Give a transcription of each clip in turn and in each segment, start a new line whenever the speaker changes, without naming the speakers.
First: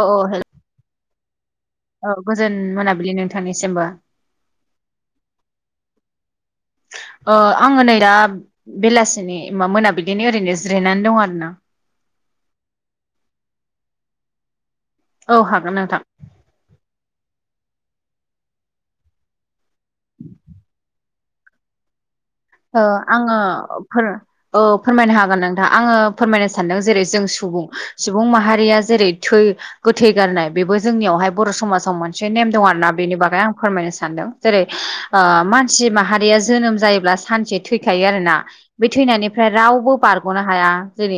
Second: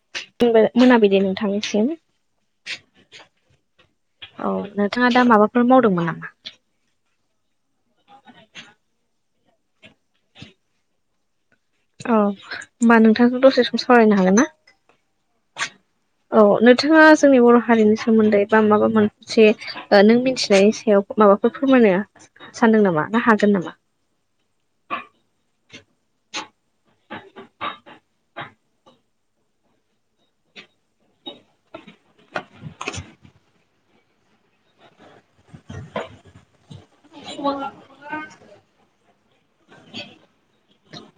औ औ हेल
मोनाबिलि नोंथांनिसिम।
औ गोजोन मोनाबिलि नोंथांनिसिमबो
औ नोंथाङा दा माबाफोर मावदोंमोन नामा?
आङो नै दा बेलासिनिा मोनाबिलिनि ओरैनो जायनानै दं आरो ना ‌।
औ होमबा नोंथांखौ दसे सम सावरायनो हागोन ना?
औ हागोन नोंथां।
औ नोंथाङा जोंनि बर' हारिनि सोमोन्दै बा माबा मोनसे नों मिन्थिनायनि सायाव माबाफोर फोरम
आङो फोरो ओ फोरमायनो हागोन नोंथां आङो फोरमायनो सानदों जेरै जों सुबुं सुबुं माहारिया जेरै थै गोथै गारनाय बेबो जोंनियावहाय बर' समाजाव मोनसे नेम दं आरोना बेनि बागै आं फोरमायनो सानदों। जेरै मानसि माहारिया जोनोम जायोब्ला सानसे थैखायो आरोना। बे थैनायनिफ्राय रावबो बारग'नो हाया जों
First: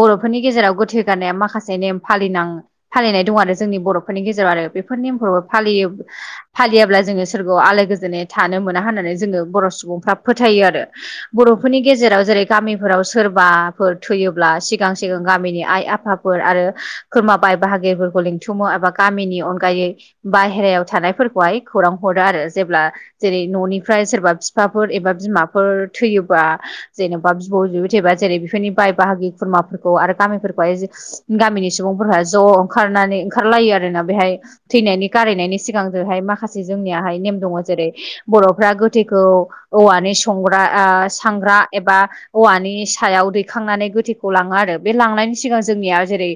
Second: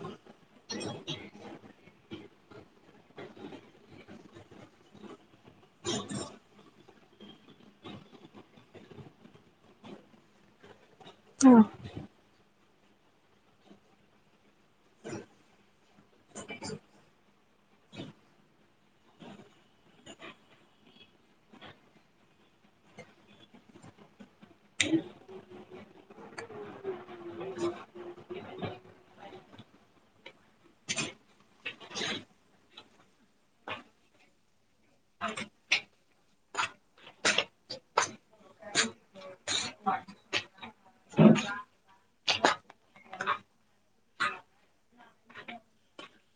बर'फोरनि गेजेराव गोथै गारनाया माखासे नेम फालिनां फालिनाय दं आरो जोंनि बर'फोरनि गेजेराव आरो बेफोर नेयमखौबो फालियो फालियाब्ला जोङो सोरगआव आलो गोजोनै थानो मोना होननानै जोङो बर' सुबुंफ्रा फोथायो आरो
औ
बर'फोरनि गेजेराव जेरै गामिफोराव सोरबाफोर थैयोब्ला सिगां सिगां गामिनि आइ आफा फोर आरो खोरमाबाय बाहागिफोरखौ लिंथुमो एबा गामिनि अनगायै बाहेरायाव थानायफोरखौहाय खौरां हरो आरो जेब्ला जेरै न'निफ्राय सोरबा बिफाफोर एबा बिमाफोर थैयोबा जेन'बा बिब' बिबाय थायोबा जेरै बेफोरनि बाय बाहागि खुरमाफोरखौ आरो गामिफोरखौहाय गामिनि सुबुंफोरहा ज' ओंखारनानै ओंखारलायो आरोना बेहाय थैनायनि गारायनायनि सिगां जहाय माखासे जोंनियाहाय नेम दङ जेरै बर'फ्रा गोथैखौ औवानि संग्रा सग्रा एबा औवानि सायाव दैखांनानै गोथैखौ लाङो आरो बे लांनायनि सिगां जोंनिया जेरै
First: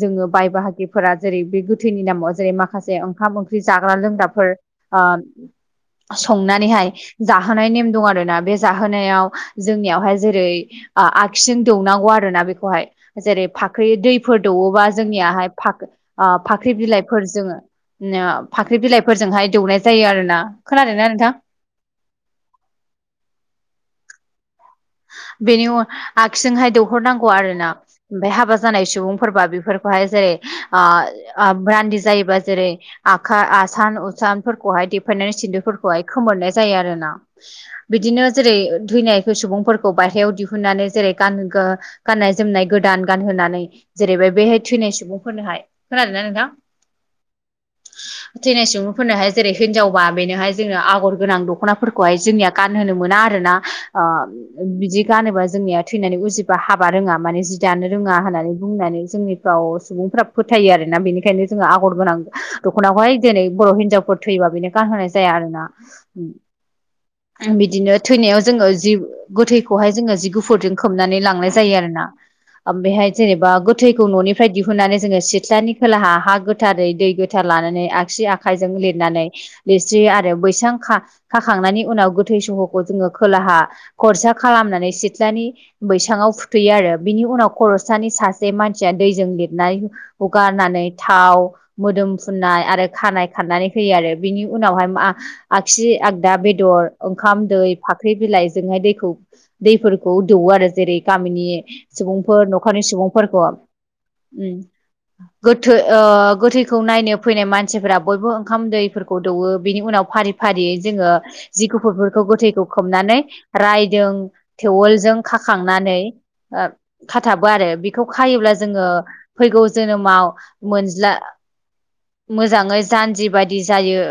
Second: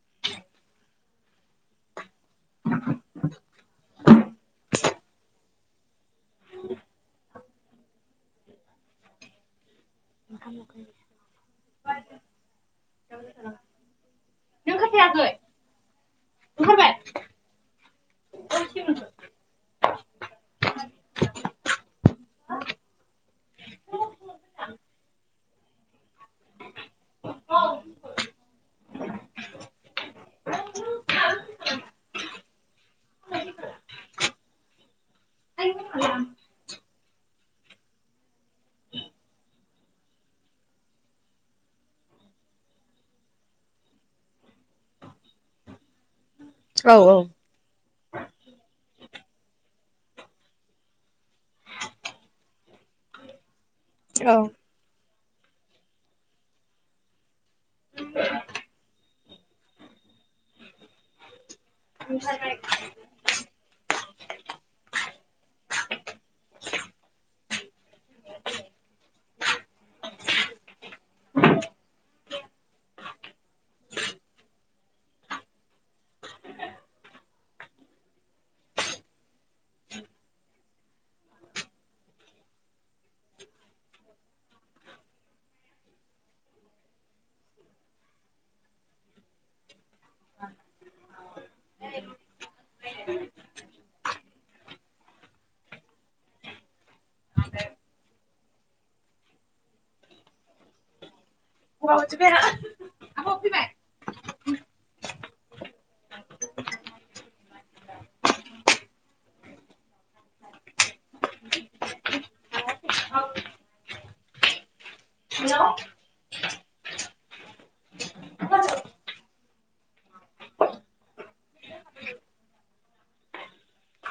जोङो बाय बाहागिफोरा जेरै बे गोथैनि नामाव जेरै माखासे ओंखाम ओंख्रि जाग्रा लोंग्राफोर ओ संनानैहाय जाहोनायनि नेम दं आरोना बे जाहोनायाव जोंनियावहाय जेरै आगसिं दौनांगौ आरोना बेखौहाय जेरै फाख्रि दैफोर दौवोबा जोंनियाहाय्रि फाख्रि बिलाइफोर जोङो फाख्रि बिलाइफोरजोंहाय दौनाय जायो आरो ना खोनादों ना नोंथां बेनि आगसिजोंहाय दौहरनांगौ आरोना ओमफाय हाबा जानाय सुबुंफोरबा बेफोरखौहाय जेरै रान्दि जायोबा जेरै आ आसान उसानफोरखौहाय देफायनानै सिन्दुरफोरखौहाय खोमोरनाय जायो आरोना बिदिनो जेरै थैनायखै सुबुंफोर खौ बायहायाव दिहुननानै जेरै गान गाननाय जोमनाय गोदान गानहोनानै जेरैबाय बेहाय थैनाय सुबुंफोरनोहाय खोनादों ना नोंथां
औ-औ
थैनाय सुबुंफोरनोहाय जेरै हिनजावबा बेनोहाय जोंनो आगर गोनां दख'नाफोरखौहाय जोंनिया गानहोनो मोना आरोना
औ
बिदि गानोबा जोंनिया थैनानै उजिबा हाबा रोङा माने जि दानो रोङा होननानै बुंनानै जोंनि याव सुबुंफ्रा फोथायो आरोना बेनिखायनो जोङो आगर गोनां दख'नाखौहाय दिनै बर' हिनजावफोर थैयोबा बेनो गानहोनाय जाया आरोना बिदिनो थैनायाव जोङो जि गोथैखौहाय जोङो जि गुफुरजों खोबनानै लांनाय जायो आरो ना बेहाय जेनेबा गोथैखौ न'निफ्राय दिहुननानै जोङो सिथ्लानि खोलाहा हा गोथारै दै गो थार लानानै आगसि आखाइजों लिरनानै लिरस्रि आरो बैसां खाखांनायनि उनाव गोथै सहखौ जोङो खोलाहा खरसा खालामनानै सिथ्लानि बैसाङाव फुथैयो आरो बिनि उनाव खर'सानि सासे मानसिया दैजों लिरनाय हुगारनानै थाव मोदोम फुननाय आरो खानाय खानानानै होयो आरो बिनि उनावहाय मा आग्सि आगदा बेदर ओंखाम दै फाख्रि बिलाइ जोंहाय दैखौ दैफोरखौ दौवो आरो जेरै गामिनि सुबुंफोर न'खरनि सुबुंफोरखौ ओम गोथै गोथैखौ नायनो फैनाय मानसिफोरा बयबो ओंखाम दैफोरखौ दौवो बिनि उनाव फारि फारियै जोङो जि गुफुरफोरखौ गोथैखौ खोबनानै रायदों थेवोलजों खाखांनानै खाथाबो आरो बेखौ खायोब्ला जोङो फैगौ जोनोमाव मोनज्ला मोजाङै जानजि बायदि जायो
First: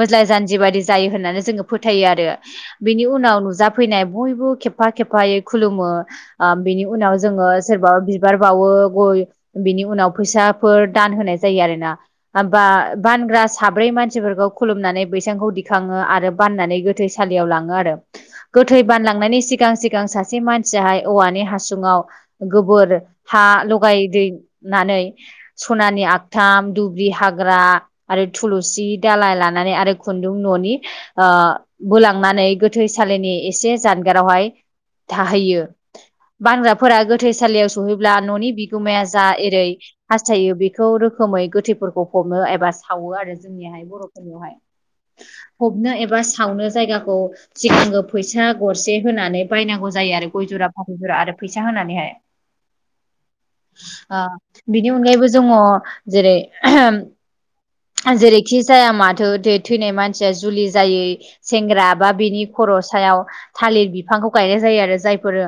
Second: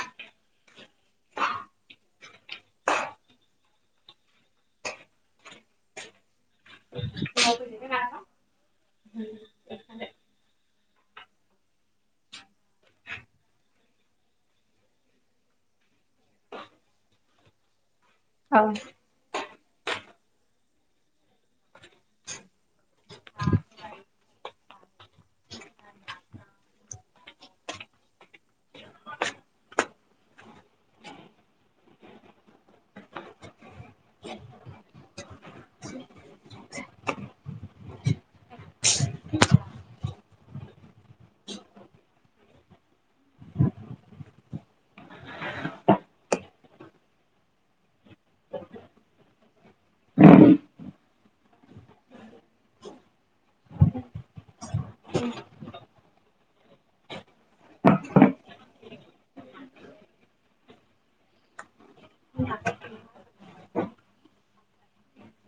मोज्लाय जानजि बाददि जायो होननानै जोङो फोथायो आरो बिनि उनाव जाफैनाय बयबो खेबफा खेबफायै खुलुमो बिनि उनाव जोङो सोरबा बिबार बावो गय बिनि उनाव फैसाफोर दान होनाय जायो आरोना बानग्रा साब्रै मानसिफोरखौ खुलुमनानै बैसांखौ दिखाङो आरो बाननानै गोथ गोथैसालियाव लाङो आरो गोथै बान थांनायनि सिगां सिगां सासे मानसियाहाय औवानि हासुङाव गोबोर हा लगाय दैनानै सनानि आगथाम दुब्रि हाग्रा आरो थुलुसि दालााय लानानै आरो खुन्दुं न'नि बोलांनानै गोथैसालिनि एसे जानगारावहाय थाहैयो बांग्राफोरा गोथैसालियाव सहैब्ला न'नि बिगोमाया जा एरै हास्थायो बेखौ रोखोमै गोथैफोरखौ हमो एबा सावो आरो जोंनिहाय बर'फोरनियावहाय हबनो एबा सावनो जायगाखौ सिगांनो फैसा गरसे होनानै बायनांगौ जायो आरो गय जरा फाथै जरा आरो फैसा होनानैहाय बिनि अनगायैबो जोङ जेरै जेरैखि जाया माथो थैनाय मानसिया जुलि जायै सेंग्रा बा बिनि खरस थ बिफांखौ गायनाय जायो आरो जायफोर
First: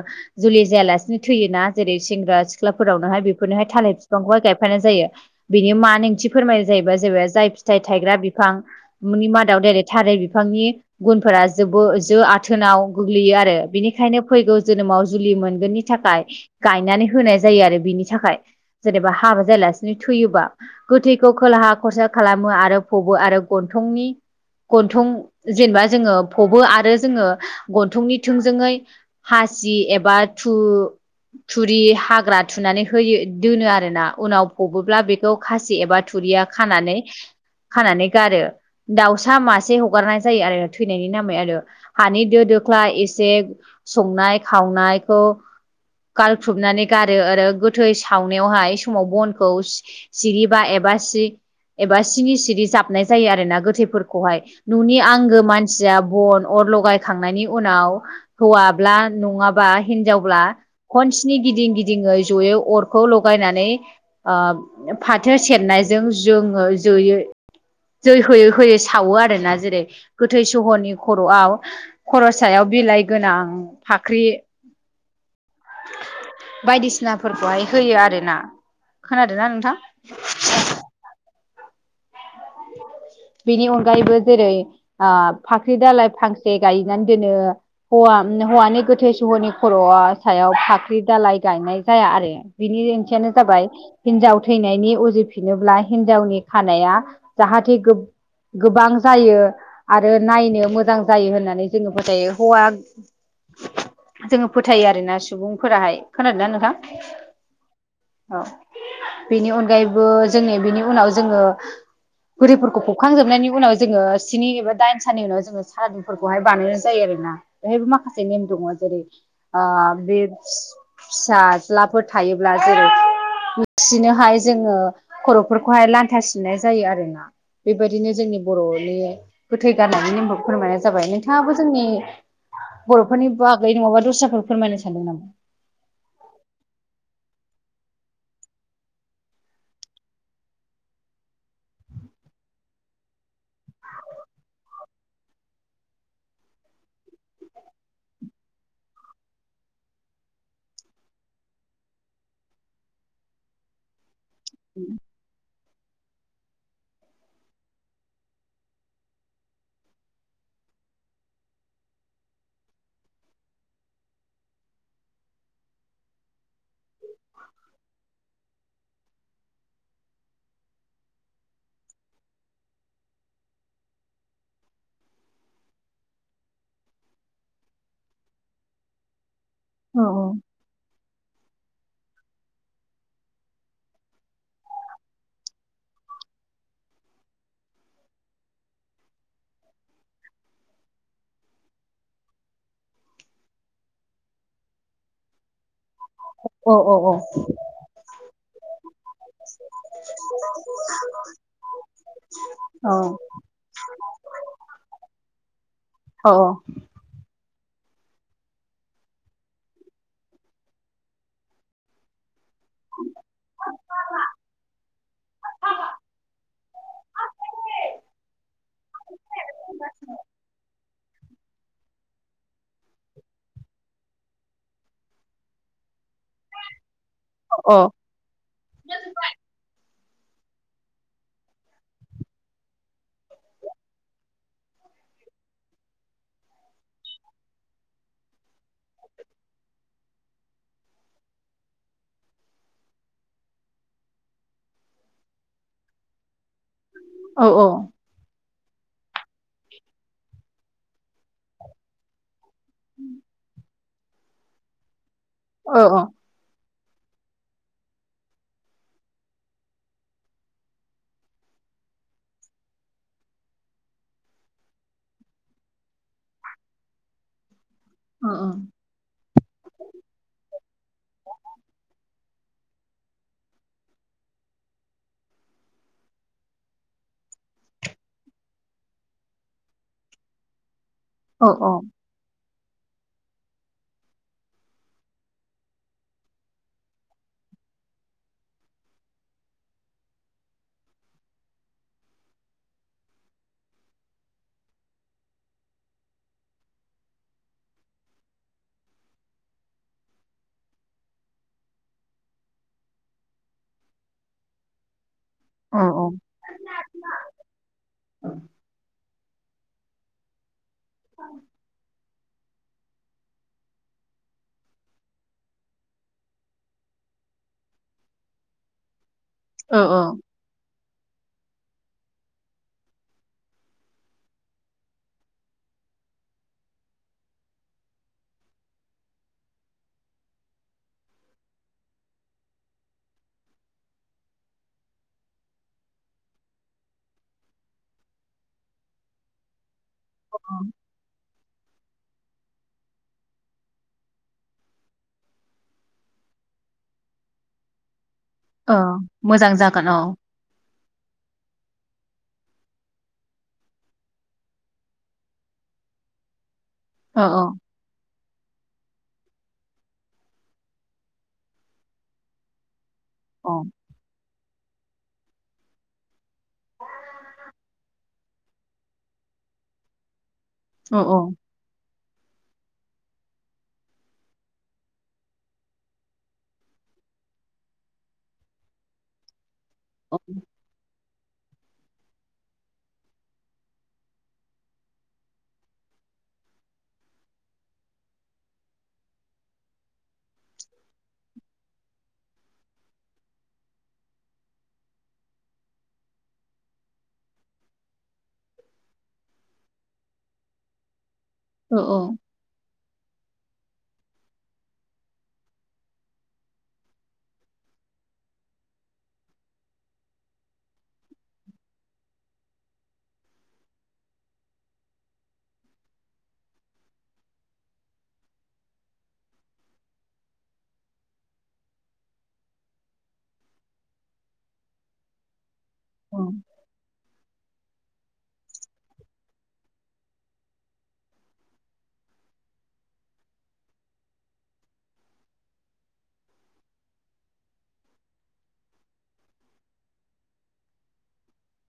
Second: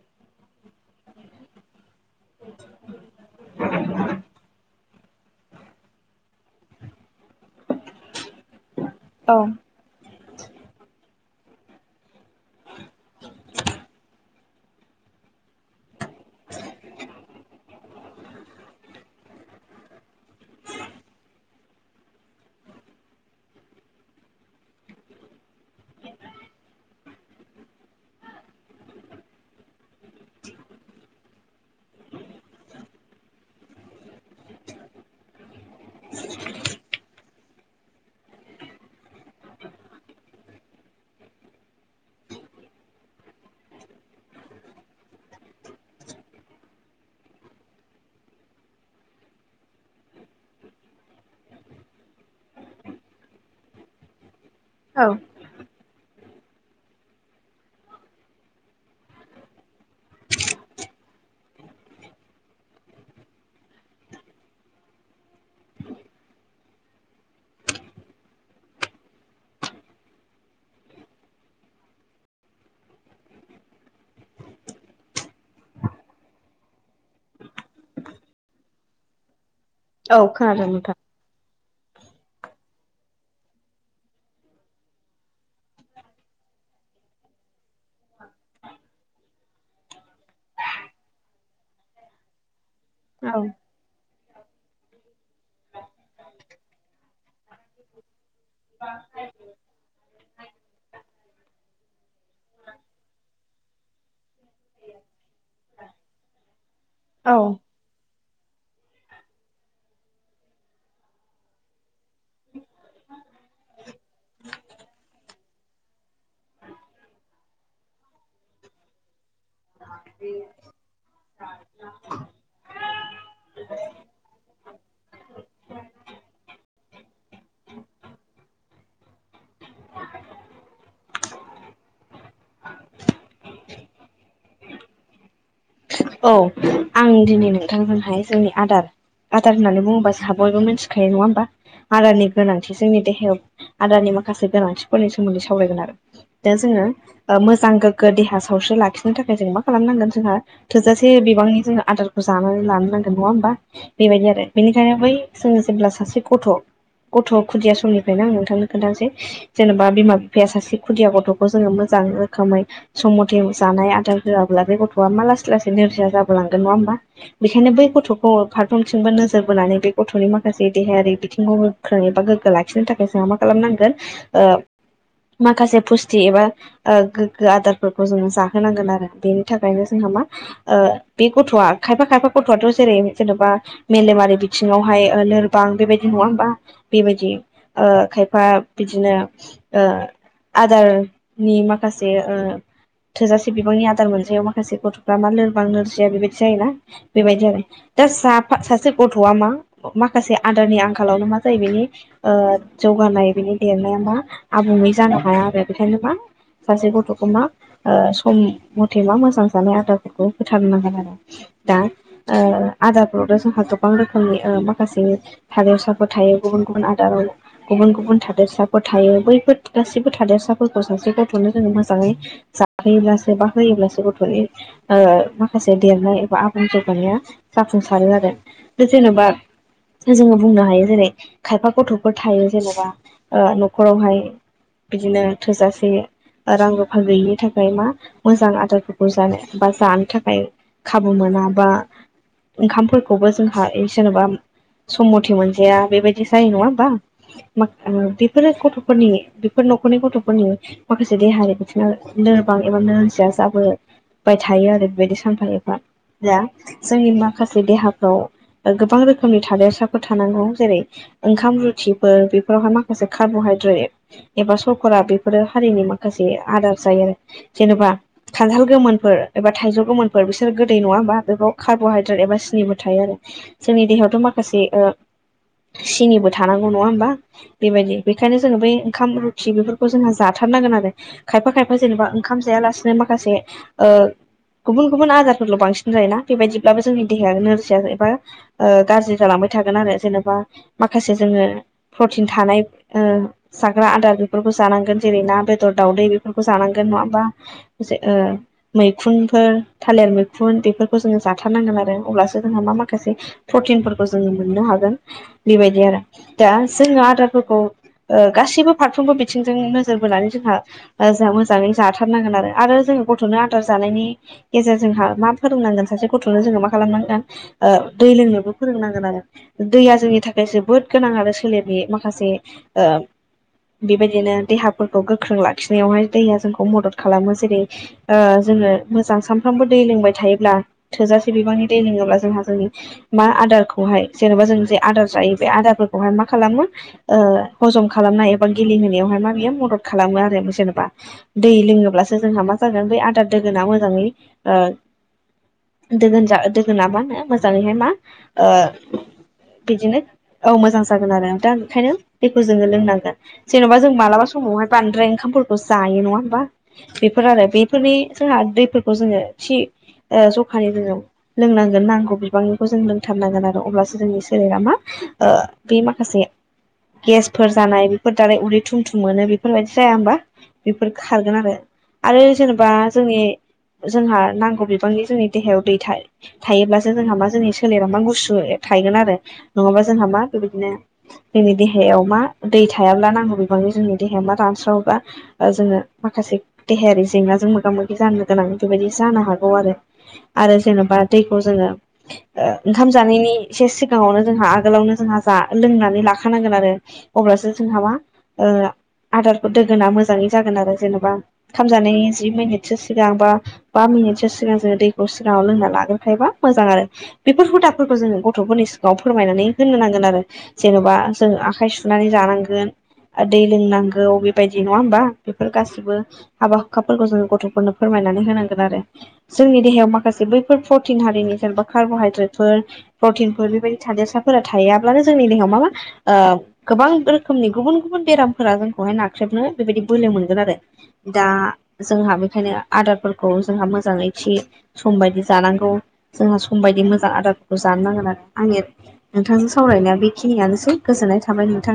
जुलि जायालासिनो थैयोना जेरै सेंग्राख सिख्लाफोरावनोहाय बेफोरनोहाय थालिर बिफांखौहाय गायफानाय जायो बेनि मा नोंथि फोरमायनाय जायोबाय जेबोबाय जाय फिथाइ थाइग्रा बिफांनि
औ
मादाव डाइरेक्ट थारै बिफांनि गुनफोरा जो ज आ जोथोनाव गोग्लैयो आरो बिनिखायनो फैगौ जोनोमाव जुलि मोनगोननि थाखाय गायनानै होनाय जायो आरो बिनि थाखाय जेनेबा हाबा जायालासिनो थैयोबा गोथैखौ खोलाहा खरसा खालामो आरो फबो आरो गन्थंनि गन्थं जेनेबा जोङो फबो आरो जोङो गन्थंनि थोंजोङै हासि एबा थु थुरि हाग्रा थुनानै होयो दोनो आरो ना उनाव फबोब्ला बे खौ खासि एबा थुरिया खानानै खानानै गारो दाउसा मासे हगारनाय जायो आरो थैनायनि नामै आरो हानि दो दोख्ला एसे संनाय खावनायखौ गारख्रुबनानै गारो आरो गोथै सावनायावहाय समाव बनखौ सिरि बा एबा सि एबा स्नि सिरि जाबनाय जायो आरो ना गोथैफोरखौहाय न'नि
औ
आंगो मानसिया बन अर लगायखांनायनि उनाव हौवाब्ला नङाबा हिनजावब्ला खनसनि गिदिं गिदिङै जयै अरखौ लगायनानै फाथो सेरनायजों जोङो जयो जै होयै होयै सावो आरोना जेरै गोथै सहरनि खर'आव खर' सायाव बिलाइ गोनां फाख्रि बायदिसिनाफोरखौहाय होयो आरोना खोनादों ना नोंथां
औ खोनादों नोंथां
बेनि अनगायैबो जेरै फाख्रि दलाइ फांसे गायनानै दोनो हौवा हौवानि गोथै सहरनि खर' सायाव फाख्रि दालइ गायनाय जाया आरो बिनि ओंथियानो
औ
जाबाय हिनजाव थैनायनि उजिफिनोब्ला हिनजावनि खानाया जाहाथे गोबां जायो आरो नायनो मोजां जायो होननानै जोङो फोथायो हौवा जोङो फोथायो आरोना सुबुंफोराहाय खोनादों ना नोंथां
औ
औ बेनि अनगायैबो जोंनि बेनि उनाव जोङो बुरिफोरखौ खुखांजोबनायनि उनाव जोङो स्नि एबा दाइनथानि उनाव जोङो सारादुफोरखौहाय बानायनाय जायो आरोना बेहायबो माखासे नेम दङ जेरै बे फिसाज्लाफोर थायोब्ला जेरै बिसिनोहायो जोङो खर'फोरखौहाय लान्था सिननाय जायो आरोना। बेबायदिनो जोंनि बर'नि गोथै गारनायनि नेमखौ फोरमायनाय जाबाय नोंथाङाबो जोंनि बर'फोरनि बागै नङाबा दस्राफोर फोरमायनो सानदों नामा?
औ आं दिनै नोंथांजोंहाय जोंनि आदार आदार होननानै बुङोबा, जोंहा बयबो मिन्थिखायो नङा होमबा? आदारनि गोनांथि जोंनि देहायाव आदानि माखासे गोनांथिफोरनि सोमोन्दै सावरायगोन आरो दा जोङो ओ मोजां गोग्गो देहा सावस्रि लाखिनो थाखाय जों मा खालामनांगोन जोंहा थोजासे बिबांनि जोङो आदारखौ जानानै लानो नांगोन नङा होमबा बेबायदि आरो बेनिखायनो बै जोङो जेब्ला सासे गथ' गथ' खुदिया समनिफ्रायनो आं नोंथांनो खोन्थानोसै जेनेबा बिमा बिफाया सासे खुदिया गथ'खौ जोङो मोजां रोखोमै सम मथे जानाय आदार होआाबला बे गथ'आ मा लासै लासै नोरजिया जाबो लांगोन नङा होमबा बेखायनो बै गथ'खौ फारफ्रोमथिंबो नोजोर बोनानै बे गथ'नि माखासे देहायारि बिथिंखौबो गोख्रोै एबा गोग्गो लाखिनो थाखाय जोंहा मा खालामनांगोन ओ माखासे फुस्ति एबा गोग्गो आदारफोरखौ जोङो जाहोनांगोन आरो बे थाखायनो
औ
जोंहा मा ओ बे गथ'आ खायफा खायफा गथ'आथ' जेरै जेनेबा मेलेमारि बिथिङावहाय ओ लोरबां बेबायदि नङा होमबा बेबायदि ओ खायफा बिदिनो ओ आदारनि माखासे ओ थोजासे बिबांनि आदार मोनजायाव माखासे गथ'फ्रा मा लोरबां नोरजिया बेबायदि जायोना
औ औ औ
बेबायदि आरो। दा जाफा सासे गथ'आ मा माखासे आदारनि आंखालावनो मा जायो? बेनि ओ जौगानाय बिनि देरनाया मा आबुङै जानो हाया आरो बेखायनो मा?
औ
सासे गथ'खौ मा? सम मथे मा मोजां जानाय आदार बेखौ होथार नांगोन आरो दा ओ आदारफ्रावनो जोंहा गोबां रोखोमनि माखासे थादेरसाफोर थायो गुबुन गुबुन आदाराव। गुबुन गुबुन थादोरसाफोर थायो बैफोर गासिबो थादोरसाफोरखौ सासे ग गथ'नो जोङो मोजाङै जाहोयोब्लासो बा होयोब्लासो गथ'नि माखासे देरनाय एबा आबुं जौगानाया
औ
जाफुंसारो आरो बे जेनेबा जोङो बुंनो हायो जेरै खायफा गथ'फोर थायो जेन'बा ओ न'खरावहाय। बिदिनो थोजासे रां रुफा गैयिनि थाखाय मा मोजां आदारफोरखौ जानो बा जानो थाखाय खाबु मोना बा ओंखामफोरखौबो जोंहा जेन'बा सम मथे मोनजाया बेबायदि जायो नङा होमबा।
औ औ
[unintelligible] बेफोरो गथ'फोरनि बेफोर न'खरनि गथ'फोरनि माखासे देहायारि लोरबां एबा नोरजिया जाबो। बाय थायो आरो बेबायदि सानफा
ओ
एफा
ओ
दा जोंनि माखासे देहाफ्राव गोबां रोखोमनि थादेरसाफोर थानांगौ। जेरै ओंखाम रुथिफोर बेफोरावहाय माखासे कार्ब'हाइद्रेट एबा सख'रा बेफोरो हारिनि माखासे आदार जायो। आरो जेनेबा
ओ ओ
खान्थाल गोमोन एबा थाइजौ गोमोनफोर बिसोर गोदै नङा होमबा बेफोराव कार्ब'हाइद्रेट एबा सिनिबो थायो आरो। जोंनि देहायावथ' माखासे ओ सिनिबो थानांगौ नङा होमबा? बेबायदि बेखायनो जोङो बै ओंखाम रुथि बेफोरखौ जोंहा जाथारनांगोन आरो।
औ
खायफा
औ
खायफा जेनेबा ओंखाम जायालासिनो माखासे ओ गुबुन गुबुन आजारफोरल' बांसिन जायोना बेबायदिब्लाबो जोंनि देहाया नोरजिया एबा ओ गाज्रि जालांबाय थागोन आरो जेनेबा माखासे जोङो प्रटिन थानाय ओ जाग्रा आदार बेफोरखौ जानांगोन जेरै ना बेदर दावदै बेफोरखौ जानांगोन नङा ओमबा? जे ओ। मैखुनफोर थालिर मैखुन बेफोरखौ जोङो जाथारनांगोन आरो अब्लासो जोंहा मा माखासे प्रटिनफोरखौ जोङो मोननो हागोन
औ
बेबायदि आरो। दा जोङो आद्राफोरखौ गासैबो फारफ्रोमबो बिथिंजों नोजोर बोनानै जोंहा। जोंहा मोजाङै जाथारनांगोन आरो आरो जोङो गथ'नो आदार जानायनि गेजेर जोंहा मा फोरोंनांगोन सासे गथ'नो जोङो मा खालामनांगोन ओ दै लोंनोबो फोरोंनांगोन आरो
औ
दैया
औ
जोंनि था खाय जोबोद गोनां आरो सोलेरनि माखासे ओ बेबायदिनो देहाफोरखौ गोख्रों लाखिनायावहाय दैया जोंखौ मदद खालामो जेरै ओ जोङो मोजां सानफ्रामबो दै लोंबाय थायोब्ला थोजासे बिबांनि दै लोङोब्ला जोंहा जोंनि मा आदारखौहाय जेनेबा जों जे आदार जायो बे आदारफोरखौहाय मा खालामो ओ हजम खालामनाय एबा गेलेहोनायावहाय मा बियो मदद खालामो आरो जेनेबा दै लोङोब्लासो जोंहा मा जागोन बै आदार दोगोना मोजाङै ओ दोगोन दोगोना मा होनो मोजाङैहाय मा ओ
औ मोजां जागोन औ
बिदिनो औ मोजां जागोन आरो दा ओंखायनो बेखौ जोङो लोंनांगोन जेन'बा जों मालाबा समावहाय बांद्राय ओंखामफोरखौ जायो नङा होमबा
औ
बेफोर आरो बे फोरनि जोंहा दैफोरखौ जोङो थि ओ जखानि जोङो लोंनांगोन नांगौ बिबांनिखौ जों
औ
लोंथारनांगोन आरो अब्लासो जोंनि सोलेरा मा ओ बे माखासे गेसफोर जानाय बेफोर दाराय उदै थुमथुम मोनो बेफोरबायदि जाया होमबा बेफोर
औ
खारगोन आरो आरो जेनेबा जोंनि जोंहा नांगौ बिबांनि जोंनि देहायाव दैथाय थायोब्लासो जोंहा मा जोंनि सोलेरा मा गुसु थायोगोन आरो नङाबा जोंहा मा बेबायदिनो जोंनि देहायाव मा दै थायाब्ला नांगौ बिबांजों जोंनि देहाया मा रानस्रावोबा ओ जोङो माखासे देहायारि जेंना जों मोगा मोगि जानो गोनां बेबायदि जानो हागौ आरो आरो जेन'बा दैखौ जोङो ओंखाम जानायनि एसे सिगाङावनो जोंहा आगोलावनो जोंहा जा लोंनानै लाखानांगोन आरो अब्लासो जोंहा ओ मा आदारखौ दोगोना मोजाङै जागोन आरो जेनेबा खाम
औ
जानायनि [unintelligible] जि मिनिटसो सिगां बा बा मिनिटसो सिगां जोङो दैखौ सिगाङाव लोंना लाग्रोनखायोबा मोजां आरो बेफोर हुदाफोरखौ जोङो गथ'फोरनि सिगाङाव फोरमायनानै होननो नांगोन आरो जेन'बा जों आखाइ सुनानै जानांगोन दै लोंनांगौ बेबायदि नङा होमबा बेफोर गासिबो हाबा हुखा फोरखौ जों गथ'फोरनो फोरमायनानै होनांगोन आरो जोंनि देहायाव माखासे बैफोर प्रटिन हारिनि जेनेबा कार्ब'हाइद्रेटफोर प्रटिनफोर बेबायदि थादेरसाफोरा थायाब्लानो जोंनि देहायाव मा मा
औ
ओ गोबां रोखोमनि गुबुन गुबुन बेराम फोर जोंखौहाय नाख्रेबनो बेबायदि बोलो मोनगोन आरो दा जोंहा बेखायनो आदारफोरखौ जोंहा मोजाङै थि समबायदि जानांगौ जोंहा समबायदि मोजां आदारफोरखौ जानो नांगोन आंनि नोंथांजों सावरायनाया बेखिनियानोसै गोजोननाय थाबाय नोंथां